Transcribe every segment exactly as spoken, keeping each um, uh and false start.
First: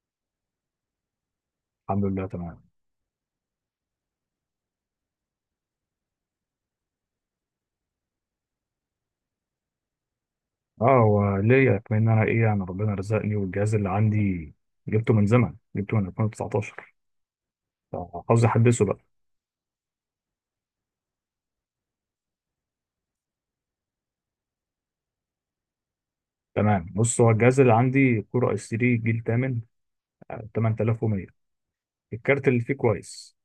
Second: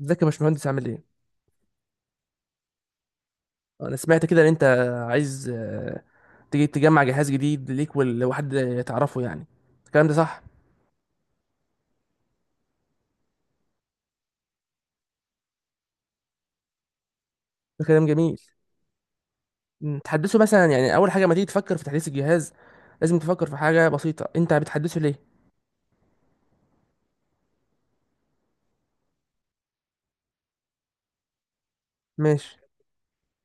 تذكر مش مهندس عملين؟ الحمد لله تمام. نسميتها كذا اللي أنت عايز تيجي تجمع جهاز جديد ليك ولا واحد يتعرفه يعني. الكلام ده صح؟ اه، هو ليا كمان إن انا ايه انا ربنا رزقني، والجهاز اللي عندي جبته من زمن جبته من الفين وتسعطاشر الكلام جميل. فعاوز احدثه بقى. م، تحدثه، بس أنا يعني أول حاجة ما تيجي تفكر في تحديث الجهاز لازم تفكر في حاجة بسيطة. أنت بتحدسه ليه؟ تمام، بص، هو الجهاز اللي عندي كور اس تلاتة جيل ثمانية، آه، تمانية الاف ومية. الكارت مش اللي فيه كويس،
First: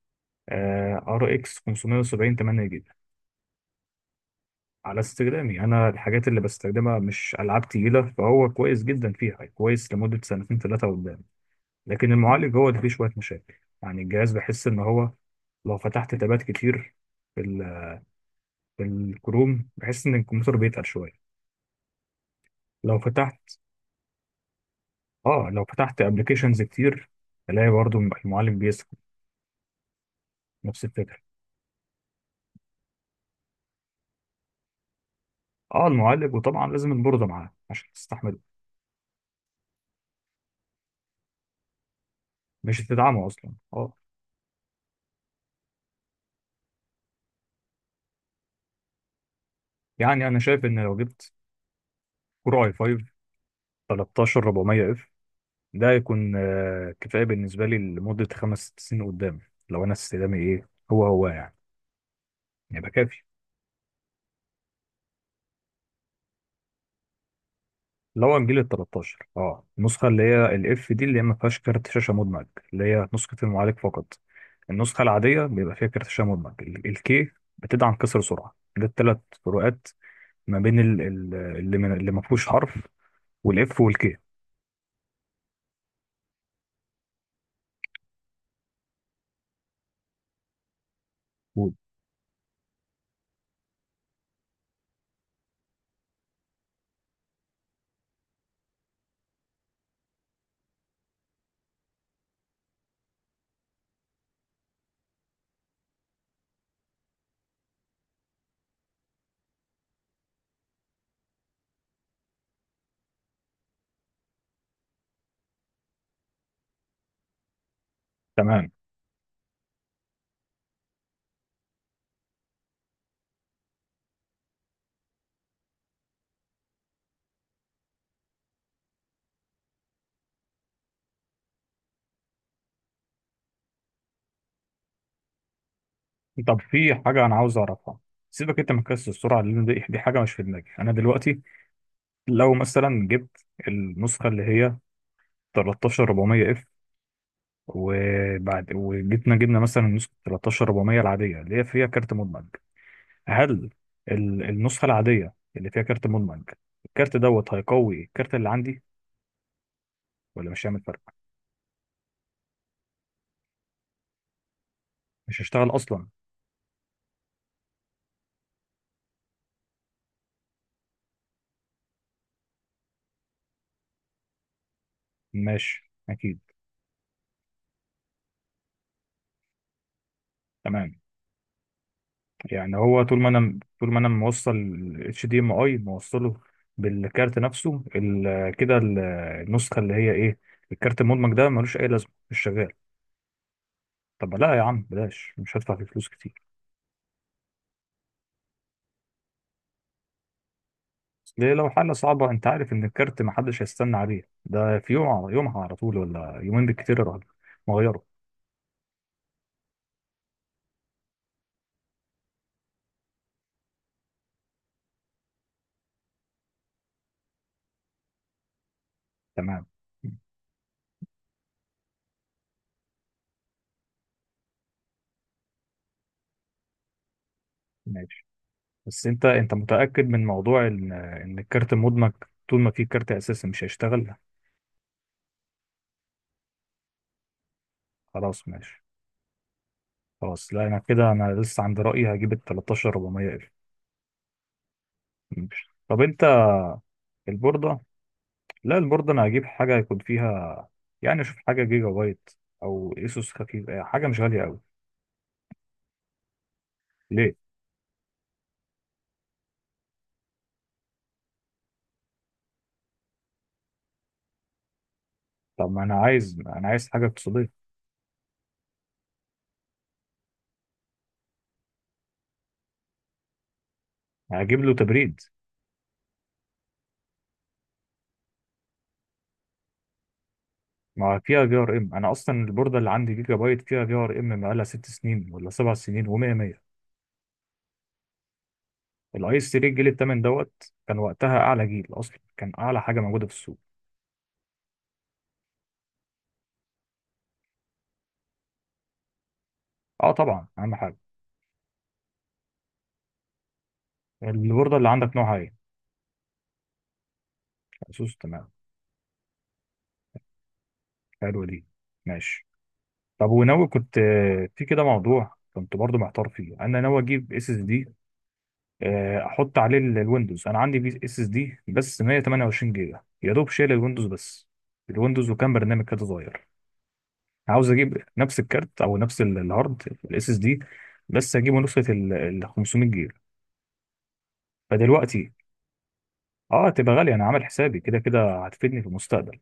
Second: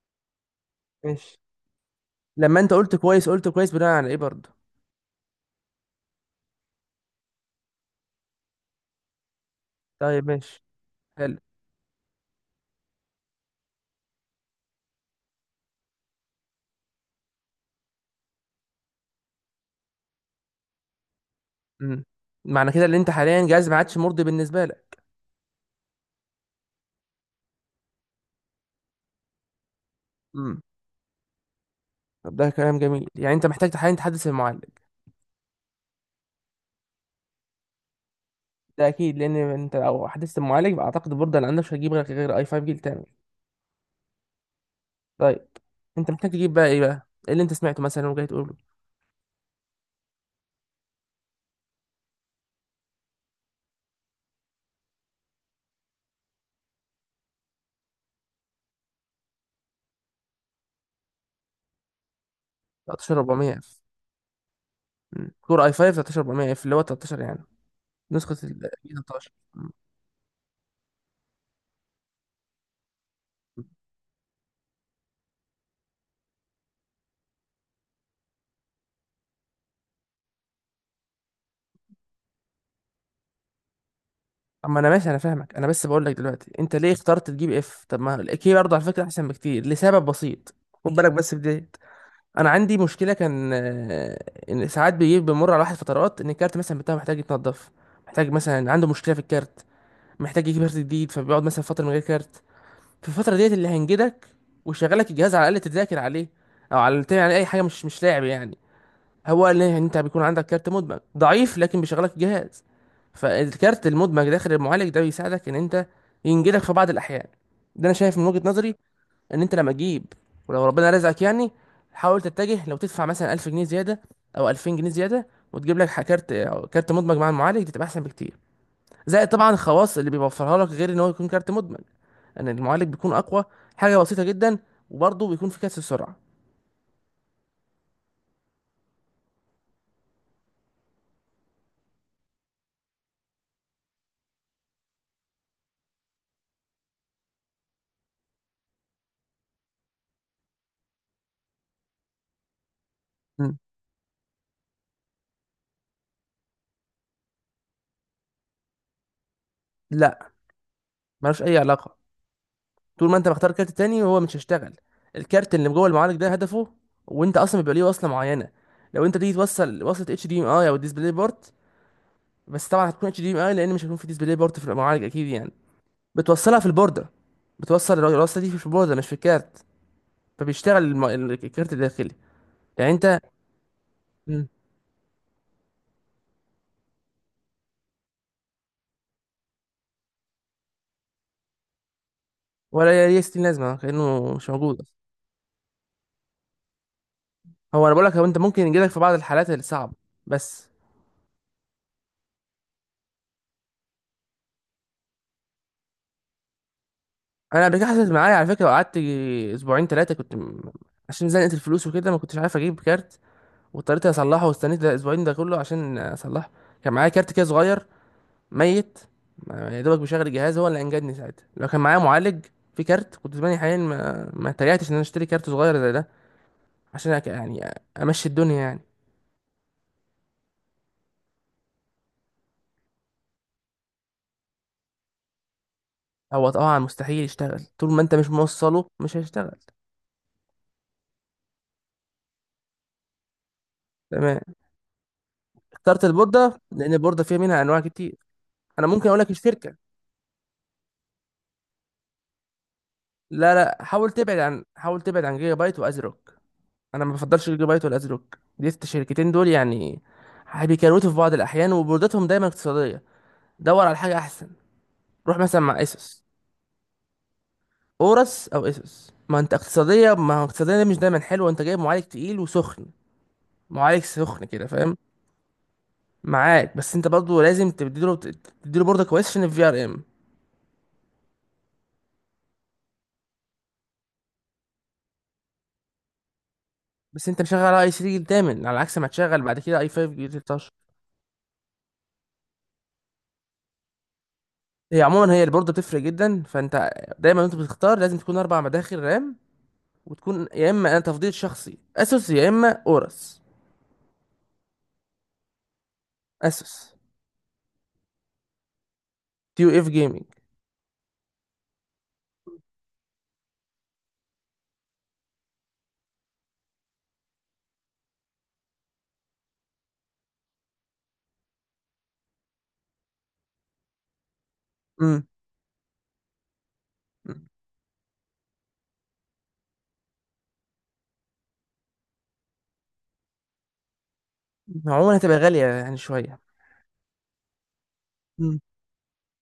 آه، ار مش. اكس خمسمية وسبعين لما تمانية أنت جيجا. قلت كويس قلت كويس بنا عن أي برد. على استخدامي انا، الحاجات اللي بستخدمها مش العاب تقيله، فهو كويس جدا فيها، كويس لمده ده سنتين مش ثلاثه قدام. هل؟ لكن المعالج هو اللي فيه شويه مشاكل، يعني الجهاز بحس ان هو لو فتحت تابات كتير في الكروم بحس ان الكمبيوتر بيتقل شويه. أمم معنا كذا اللي لو أنت حاليا فتحت جاز بعدش مردي بالنسبة لك. اه لو فتحت ابلكيشنز كتير الاقي برضو المعالج بيسخن، أمم نفس الفكره. هذا كلام جميل. يعني أنت محتاجة حاليا تحدث المال. اه، المعالج، وطبعا لازم البورده معاه عشان تستحمله، ده اكيد، لان انت لو حدثت المعالج اعتقد البورده اللي عندك مش هتجيب غير غير اي خمسة جيل مش تاني. تدعمه اصلا، اه. طيب انت محتاج تجيب بقى ايه بقى ايه اللي انت سمعته مثلا وجاي تقول له؟ يعني انا شايف ان لو جبت كور اي خمسة تلتاشر أربعمائة اف ده هيكون آه، كفايه بالنسبه لي لمده خمس ست سنين قدام، لو انا استخدامي ايه هو هو يعني، يبقى كافي. ثلاثة عشر اربعمية اف؟ كور اي خمسة ثلاثة عشر اربعمية اف اللي هو ثلاثة عشر يعني، اللي نسخه هو ال الجيل ال تلتاشر، ثلاتاشر. اه مم. النسخه اللي هي الاف، دي اللي هي ما فيهاش كارت شاشه مدمج، اللي هي نسخه المعالج فقط. النسخه العاديه بيبقى فيها كارت شاشه مدمج، الكي بتدعم كسر سرعه. ده الثلاث فروقات ما بين ال- ال- اللي من اللي ما فيهوش حرف والاف والكي. اما انا ماشي، انا فاهمك، انا بس بقول لك دلوقتي انت ليه اخترت تجيب اف؟ طب ما الاكي برضه على فكره احسن بكتير لسبب بسيط. خد بالك بس في ديت. انا عندي مشكله كان آه، ان ساعات بيجي بمر على واحد فترات ان الكارت مثلا بتاعه محتاج يتنضف، محتاج مثلا عنده مشكله في الكارت، محتاج يجيب كارت جديد، فبيقعد مثلا فتره من غير كارت. في الفتره ديت اللي هينجدك ويشغلك الجهاز على الاقل تذاكر عليه، او على يعني اي حاجه، مش مش لاعب يعني. هو قال لي ان انت بيكون عندك كارت مدمج ضعيف لكن بيشغلك الجهاز، فالكارت المدمج داخل المعالج ده بيساعدك ان انت ينجدك في بعض الاحيان. ده انا شايف من وجهة تمام. نظري ان انت لما تجيب، ولو ربنا رزقك يعني، حاول تتجه لو تدفع مثلا الف جنيه زياده او الفين جنيه زياده وتجيب لك ح- كارت، كارت مدمج مع المعالج، دي تبقى احسن بكتير. زائد طبعا الخواص اللي بيوفرها لك غير ان هو يكون كارت مدمج، ان المعالج بيكون اقوى، حاجه بسيطه جدا، وبرضه بيكون في كاس السرعه. طب، في حاجه انا عاوز اعرفها. سيبك انت من كسر السرعه، لان دي دي حاجه مش في دماغي انا دلوقتي. لو مثلا جبت النسخه اللي هي تلتاشر اربعمية اف، وبعد وجبنا جبنا مثلا نسخة تلتاشر اربعمية العادية اللي هي فيها كارت مدمج، مم. هل ال- النسخة العادية اللي فيها كارت مدمج الكارت دوت هيقوي الكارت اللي عندي لا، ولا مش هيعمل فرق؟ ملوش اي علاقه. طول ما انت مختار كارت تاني هو مش هيشتغل. مش الكارت اللي هيشتغل جوه أصلا؟ المعالج ده هدفه، وانت اصلا بيبقى ليه وصله معينه. لو انت تيجي توصل وصله اتش دي ام اي او ديسبلاي بورت، بس طبعا هتكون اتش دي ام اي لان مش هيكون في ديسبلاي بورت في المعالج اكيد يعني، ماشي، أكيد. بتوصلها في البورده. بتوصل الوصله دي في البورده مش في الكارت، فبيشتغل تمام، الم- الكارت الداخلي. يعني يعني هو انت، طول ما أنا طول ما أنا مم. موصل ال اتش دي ام اي موصله بالكارت نفسه، ال- كده ال- النسخة اللي هي إيه، الكارت المدمج ده ملوش أي لازمة، مش شغال. ولا ليه ستين لازمة، كأنه طب مش لا يا موجود عم، أصلا. بلاش، مش هدفع فيه فلوس كتير. هو أنا بقولك، هو أنت ممكن يجيلك في بعض الحالات الصعبة بس. ليه؟ لو حالة صعبة انت عارف ان الكارت محدش هيستنى عليه، ده في يوم يومها، على طول، ولا يومين بالكتير يا راجل. أنا قبل كده مغيره. حصلت معايا على فكرة وقعدت أسبوعين تلاتة كنت م- عشان زنقت الفلوس وكده ما كنتش عارف أجيب كارت، واضطريت أصلحه واستنيت الأسبوعين ده كله عشان أصلحه. كان معايا كارت كده صغير ميت، تمام ما- يا دوبك بيشغل الجهاز، هو اللي أنجدني ساعتها. لو كان معايا معالج في كارت كنت زماني حاليا ما ما اتريقتش إن أنا أشتري كارت صغير زي ده عشان أك- يعني ماشي، أمشي الدنيا يعني. بس انت انت متأكد من موضوع ان ان الكارت مدمج طول ما في كارت اساسي مش هيشتغل؟ هو طبعا مستحيل يشتغل، طول ما أنت مش خلاص ماشي. موصله مش هيشتغل. خلاص، لا انا كده، انا لسه عند رأيي، هجيب ال تلتاشر اربعمية اف. تمام. ماشي، طب اخترت انت. البوردة؟ لأن البوردة فيها منها أنواع البوردة، كتير. لا أنا ممكن البوردة أقول انا لك هجيب الشركة. حاجة يكون فيها، يعني اشوف حاجة جيجا بايت او اسوس، لا خفيف، لا، حاجة حاول مش تبعد غالية قوي. عن حاول تبعد عن جيجا بايت وأزروك. أنا ما ليه؟ بفضلش جيجا بايت ولا أزروك، دي الشركتين دول يعني بيكروتوا في بعض الأحيان وبوردتهم دايما اقتصادية. دور على حاجة أحسن. روح مثلا طب مع ما انا إيسوس، عايز انا عايز حاجة اقتصادية. أورس أو إيسوس. ما أنت اقتصادية، ما هو اقتصادية دي مش دايما حلوة. أنت جايب معالج تقيل وسخن، معالج سخن هجيب كده له فاهم تبريد. معاك، بس أنت برضه لازم تديله تديله بوردة كويسة عشان الفي ار ام. ما فيها في ار ام، انا اصلا البورده اللي عندي جيجا بايت فيها في ار ام بقالها ست سنين ولا سبع سنين و100 مائة. بس انت مشغل اي ثلاثة جيل تامن، على عكس ما الاي تشغل اس بعد تلاتة كده الجيل اي خمسة الثامن جيل ثلاتاشر. دوت كان وقتها اعلى جيل، اصلا كان اعلى حاجه موجوده في السوق. هي عموما هي البوردة بتفرق جدا، فانت دايما وانت بتختار لازم تكون اربع مداخل رام، اه وتكون طبعا، يا اهم اما، حاجه. انا تفضيل شخصي، اسوس يا اما اورس. البورده اللي عندك نوعها ايه؟ اسوس اسوس. تمام، تيو اف جيمنج. حلوه دي. ماشي. طب وناوي، كنت آه، في كده موضوع كنت برضو محتار فيه، انا ناوي اجيب اس اس دي، احط عليه ال- الويندوز. انا عندي اس اس دي بس مية وتمانية وعشرين جيجا، يا دوب شايل الويندوز بس، امم الويندوز وكام برنامج كده صغير. عاوز اجيب نفس الكارت او نفس ال- الهارد الاس اس دي، بس اجيبه نسخه ال ال خمسمية جيجا. عموما فدلوقتي، هتبقى غالية يعني شوية. اه تبقى غاليه، انا عامل حسابي، كده كده امم هتفيدني في المستقبل.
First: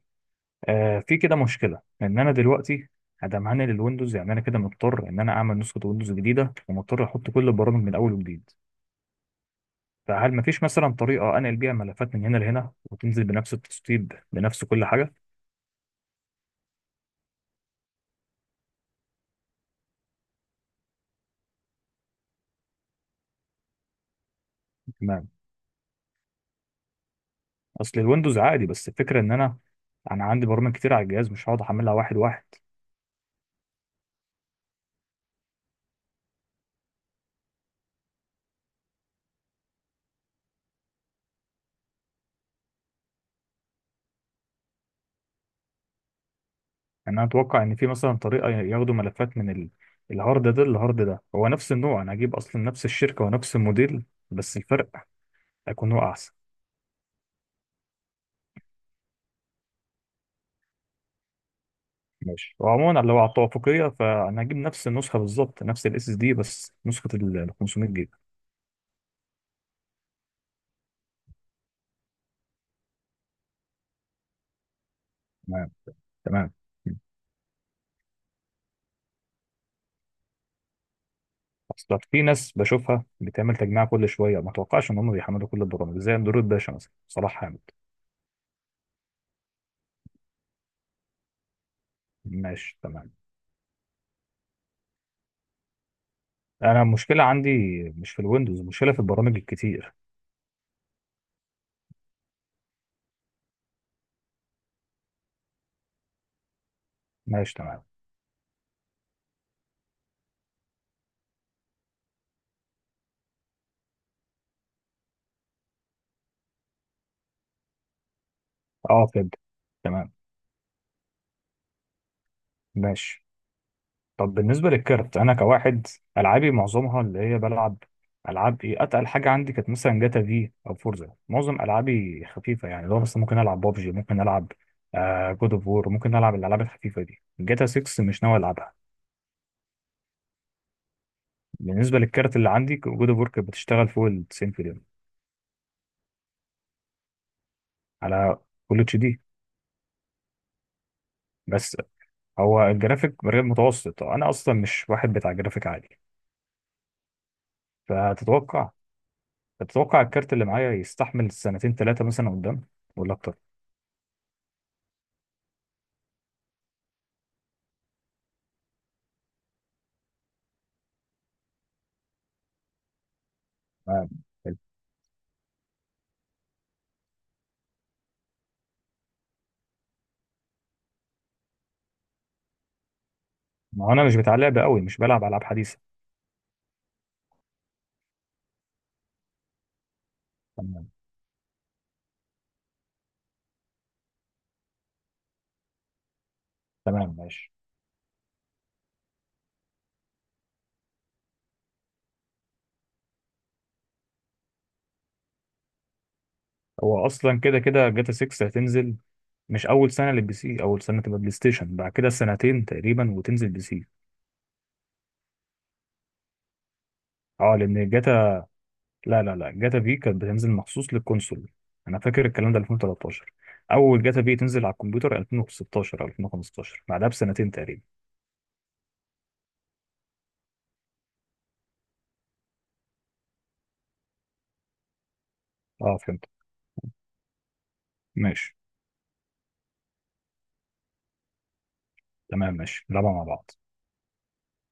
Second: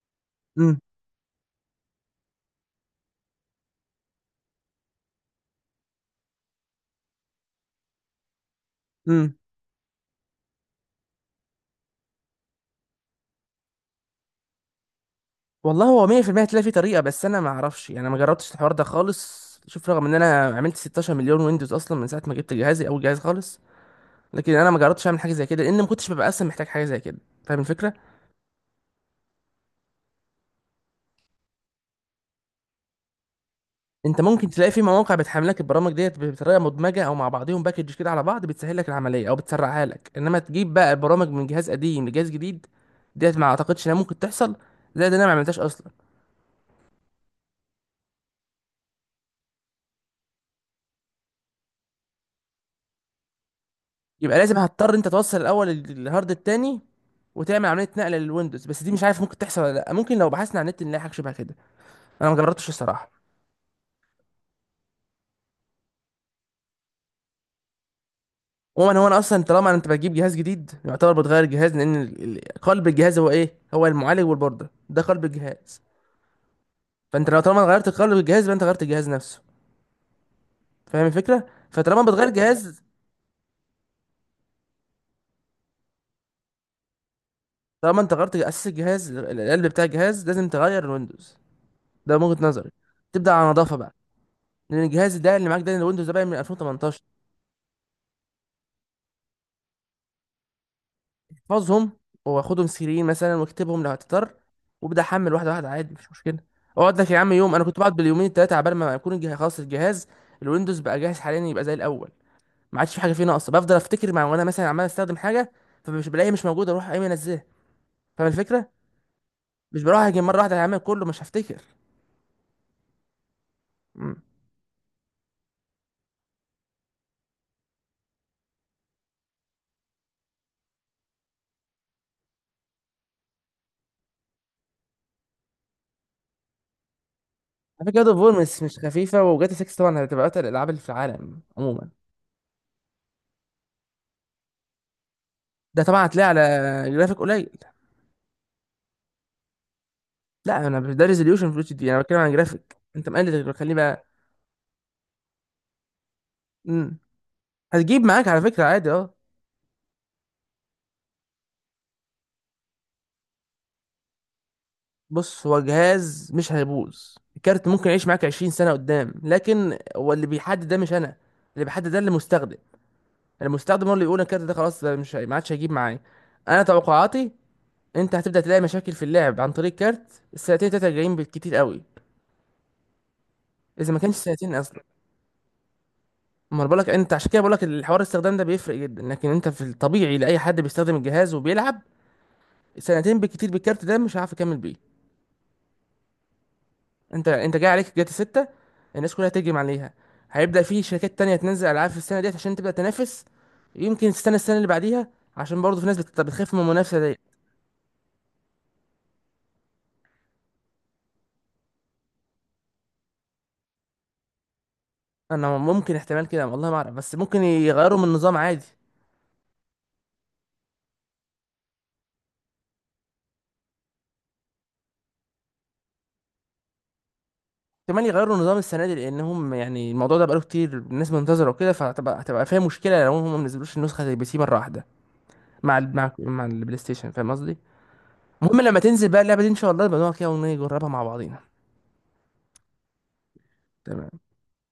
امم آه في كده مشكله، ان انا دلوقتي ادم هنقل الويندوز، يعني انا كده مضطر ان انا اعمل نسخه ويندوز جديده ومضطر احط كل البرامج من اول وجديد، امم فهل مفيش مثلا طريقه آه، انقل بيها ملفات من هنا لهنا وتنزل بنفس التسطيب بنفس كل حاجه؟ والله هو مية في المية هتلاقي في طريقة، بس انا ما اعرفش، انا ما جربتش الحوار ده خالص. شوف، رغم ان انا عملت ستاشر مليون ويندوز اصلا من ساعة ما جبت جهازي اول جهاز خالص، لكن انا ما جربتش اعمل تمام. حاجه زي كده لان ما كنتش ببقى اصلا محتاج حاجه زي كده. فاهم الفكره. اصل الويندوز عادي، بس الفكره ان انا، انا عندي برامج كتير على الجهاز مش هقعد احملها واحد واحد. انت ممكن تلاقي في مواقع بتحمل لك البرامج ديت بطريقه مدمجه، او مع بعضهم باكج كده على بعض، بتسهل لك العمليه او بتسرعها لك، انما تجيب بقى برامج من جهاز قديم لجهاز جديد ديت ما اعتقدش انها ممكن تحصل، زائد إن انا ما عملتهاش اصلا. يعني انا اتوقع ان في مثلا طريقه ياخدوا ملفات من ال- الهارد ده للهارد ده، هو نفس النوع، انا هجيب اصلا نفس الشركه ونفس الموديل، يبقى لازم بس الفرق هتضطر انت توصل الاول هيكون هو الهارد احسن. التاني، وتعمل عمليه نقل للويندوز، بس دي مش عارف ممكن تحصل ولا لا. ممكن لو بحثنا على النت نلاقي حاجه شبه كده. انا ما ماشي، جربتش وعموما الصراحه. لو على التوافقيه، فانا هجيب نفس النسخه بالظبط، نفس الاس اس دي بس نسخه ال خمسمية جيجا. عموما هو، انا اصلا طالما انت بتجيب جهاز جديد، يعتبر بتغير الجهاز، لان ال- ال- قلب الجهاز هو ايه، هو المعالج والبوردة، ده قلب تمام. الجهاز. تمام. فانت لو طالما غيرت قلب الجهاز، يبقى انت غيرت الجهاز نفسه. فاهم الفكره؟ اصلا فطالما في بتغير ناس الجهاز، بشوفها بتعمل تجميع كل شويه، ما اتوقعش ان هم بيحملوا كل البرامج، زي اندرويد باشا مثلا، صلاح حامد. طالما انت غيرت اساس الجهاز، ال- القلب بتاع الجهاز، لازم تغير الويندوز. ده من وجهة نظري. ماشي تمام. تبدا على نظافه بقى، لان الجهاز ده اللي معاك، ده الويندوز ده بقى من انا الفين وتمنتاشر. المشكله عندي مش في الويندوز، المشكله في البرامج الكتير. احفظهم، واخدهم سيرين مثلا واكتبهم لو هتضطر، وابدا احمل واحده واحده عادي مفيش مشكله. اقعد لك يا عم ماشي يوم، انا كنت تمام. بقعد باليومين التلاته عبال ما يكون الجهاز خلاص، الجهاز الويندوز بقى جاهز حاليا يبقى زي الاول. ما عادش في حاجه فيه ناقصه بفضل افتكر، مع وانا مثلا عمال استخدم حاجه فمش بلاقيها، مش موجوده، اروح قايم انزلها. فاهم الفكره؟ اه فهمت. مش بروح تمام اجي مره واحده هعمل كله، مش هفتكر. ماشي. مم. طب بالنسبة للكارت، أنا كواحد، ألعابي معظمها اللي هي بلعب، ألعاب إيه، أتقل حاجة عندي كانت مثلا جاتا في أو فورزا، معظم ألعابي خفيفة. يعني لو مثلا ممكن ألعب بابجي، ممكن ألعب جود أوف وور، ممكن ألعب الألعاب الخفيفة دي. جاتا على فكره ستة جاد اوف مش ناوي وور مش ألعبها. مش خفيفه، وجاتا ستة طبعا هتبقى اتقل الالعاب اللي في العالم عموما. بالنسبة للكارت اللي عندي جود أوف وور كانت بتشتغل فوق ال تسعين فريم، ده طبعا هتلاقي على جرافيك قليل. على فول اتش دي. لا، انا مش- ده ريزوليوشن في الاتش بس دي، انا بتكلم عن هو جرافيك. انت الجرافيك مريض مقلل، خليه متوسط، بقى. أنا أصلا مش واحد بتاع جرافيك عالي. امم هتجيب معاك على فكرة فتتوقع عادي، اه. تتوقع الكارت اللي معايا يستحمل سنتين ثلاثة مثلا قدام ولا أكتر؟ بص، هو جهاز مش هيبوظ، الكارت ممكن يعيش معاك عشرين سنة قدام، لكن هو اللي بيحدد ده مش انا. اللي بيحدد ده المستخدم. المستخدم هو اللي تمام، يقول الكارت ده حلو. خلاص، ده مش هي- ما عادش هيجيب معايا. انا توقعاتي انت هتبدأ تلاقي مشاكل في اللعب عن طريق كارت السنتين تلاتة جايين بالكتير قوي، ما هو اذا ما انا كانش مش بتاع سنتين لعبه قوي، اصلا. مش بلعب العاب حديثه. امال بقولك انت، عشان كده بقولك الحوار الاستخدام ده بيفرق جدا، لكن انت في الطبيعي لاي حد تمام بيستخدم الجهاز وبيلعب سنتين بالكتير بالكارت ده مش هيعرف يكمل بيه. تمام انت ماشي. انت جاي عليك جاتا ستة، الناس كلها تهجم عليها، هيبدأ في شركات تانية تنزل ألعاب في السنة ديت عشان تبدأ تنافس. يمكن تستنى السنة اللي بعديها، عشان برضه في ناس بت- بتخاف من المنافسة هو دي. اصلا كده كده جاتا ستة هتنزل مش اول سنه للبي سي، اول سنه تبقى بلاي ستيشن، بعد كده سنتين تقريبا وتنزل بي سي. أنا ممكن احتمال كده، والله ما أعرف، بس ممكن اه لان يغيروا من النظام جاتا، عادي. لا لا لا، جاتا في كانت بتنزل مخصوص للكونسول، انا فاكر الكلام ده ألفين وتلتاشر. اول جاتا في تنزل على الكمبيوتر ألفين وستاشر او ألفين وخمستاشر بعدها بسنتين تقريبا. احتمال يغيروا النظام السنة دي، لأنهم يعني الموضوع ده بقاله كتير الناس منتظرة وكده، فهتبقى هتبقى فيها مشكلة لو هم ما نزلوش النسخة زي البي سي مرة واحدة مع ال... اه مع فهمت. مع البلاي ستيشن. فاهم قصدي؟ ماشي المهم لما تنزل بقى اللعبة دي إن شاء الله نبقى نقعد كده ونجربها مع بعضينا. تمام ماشي نلعبها مع بعض. تمام.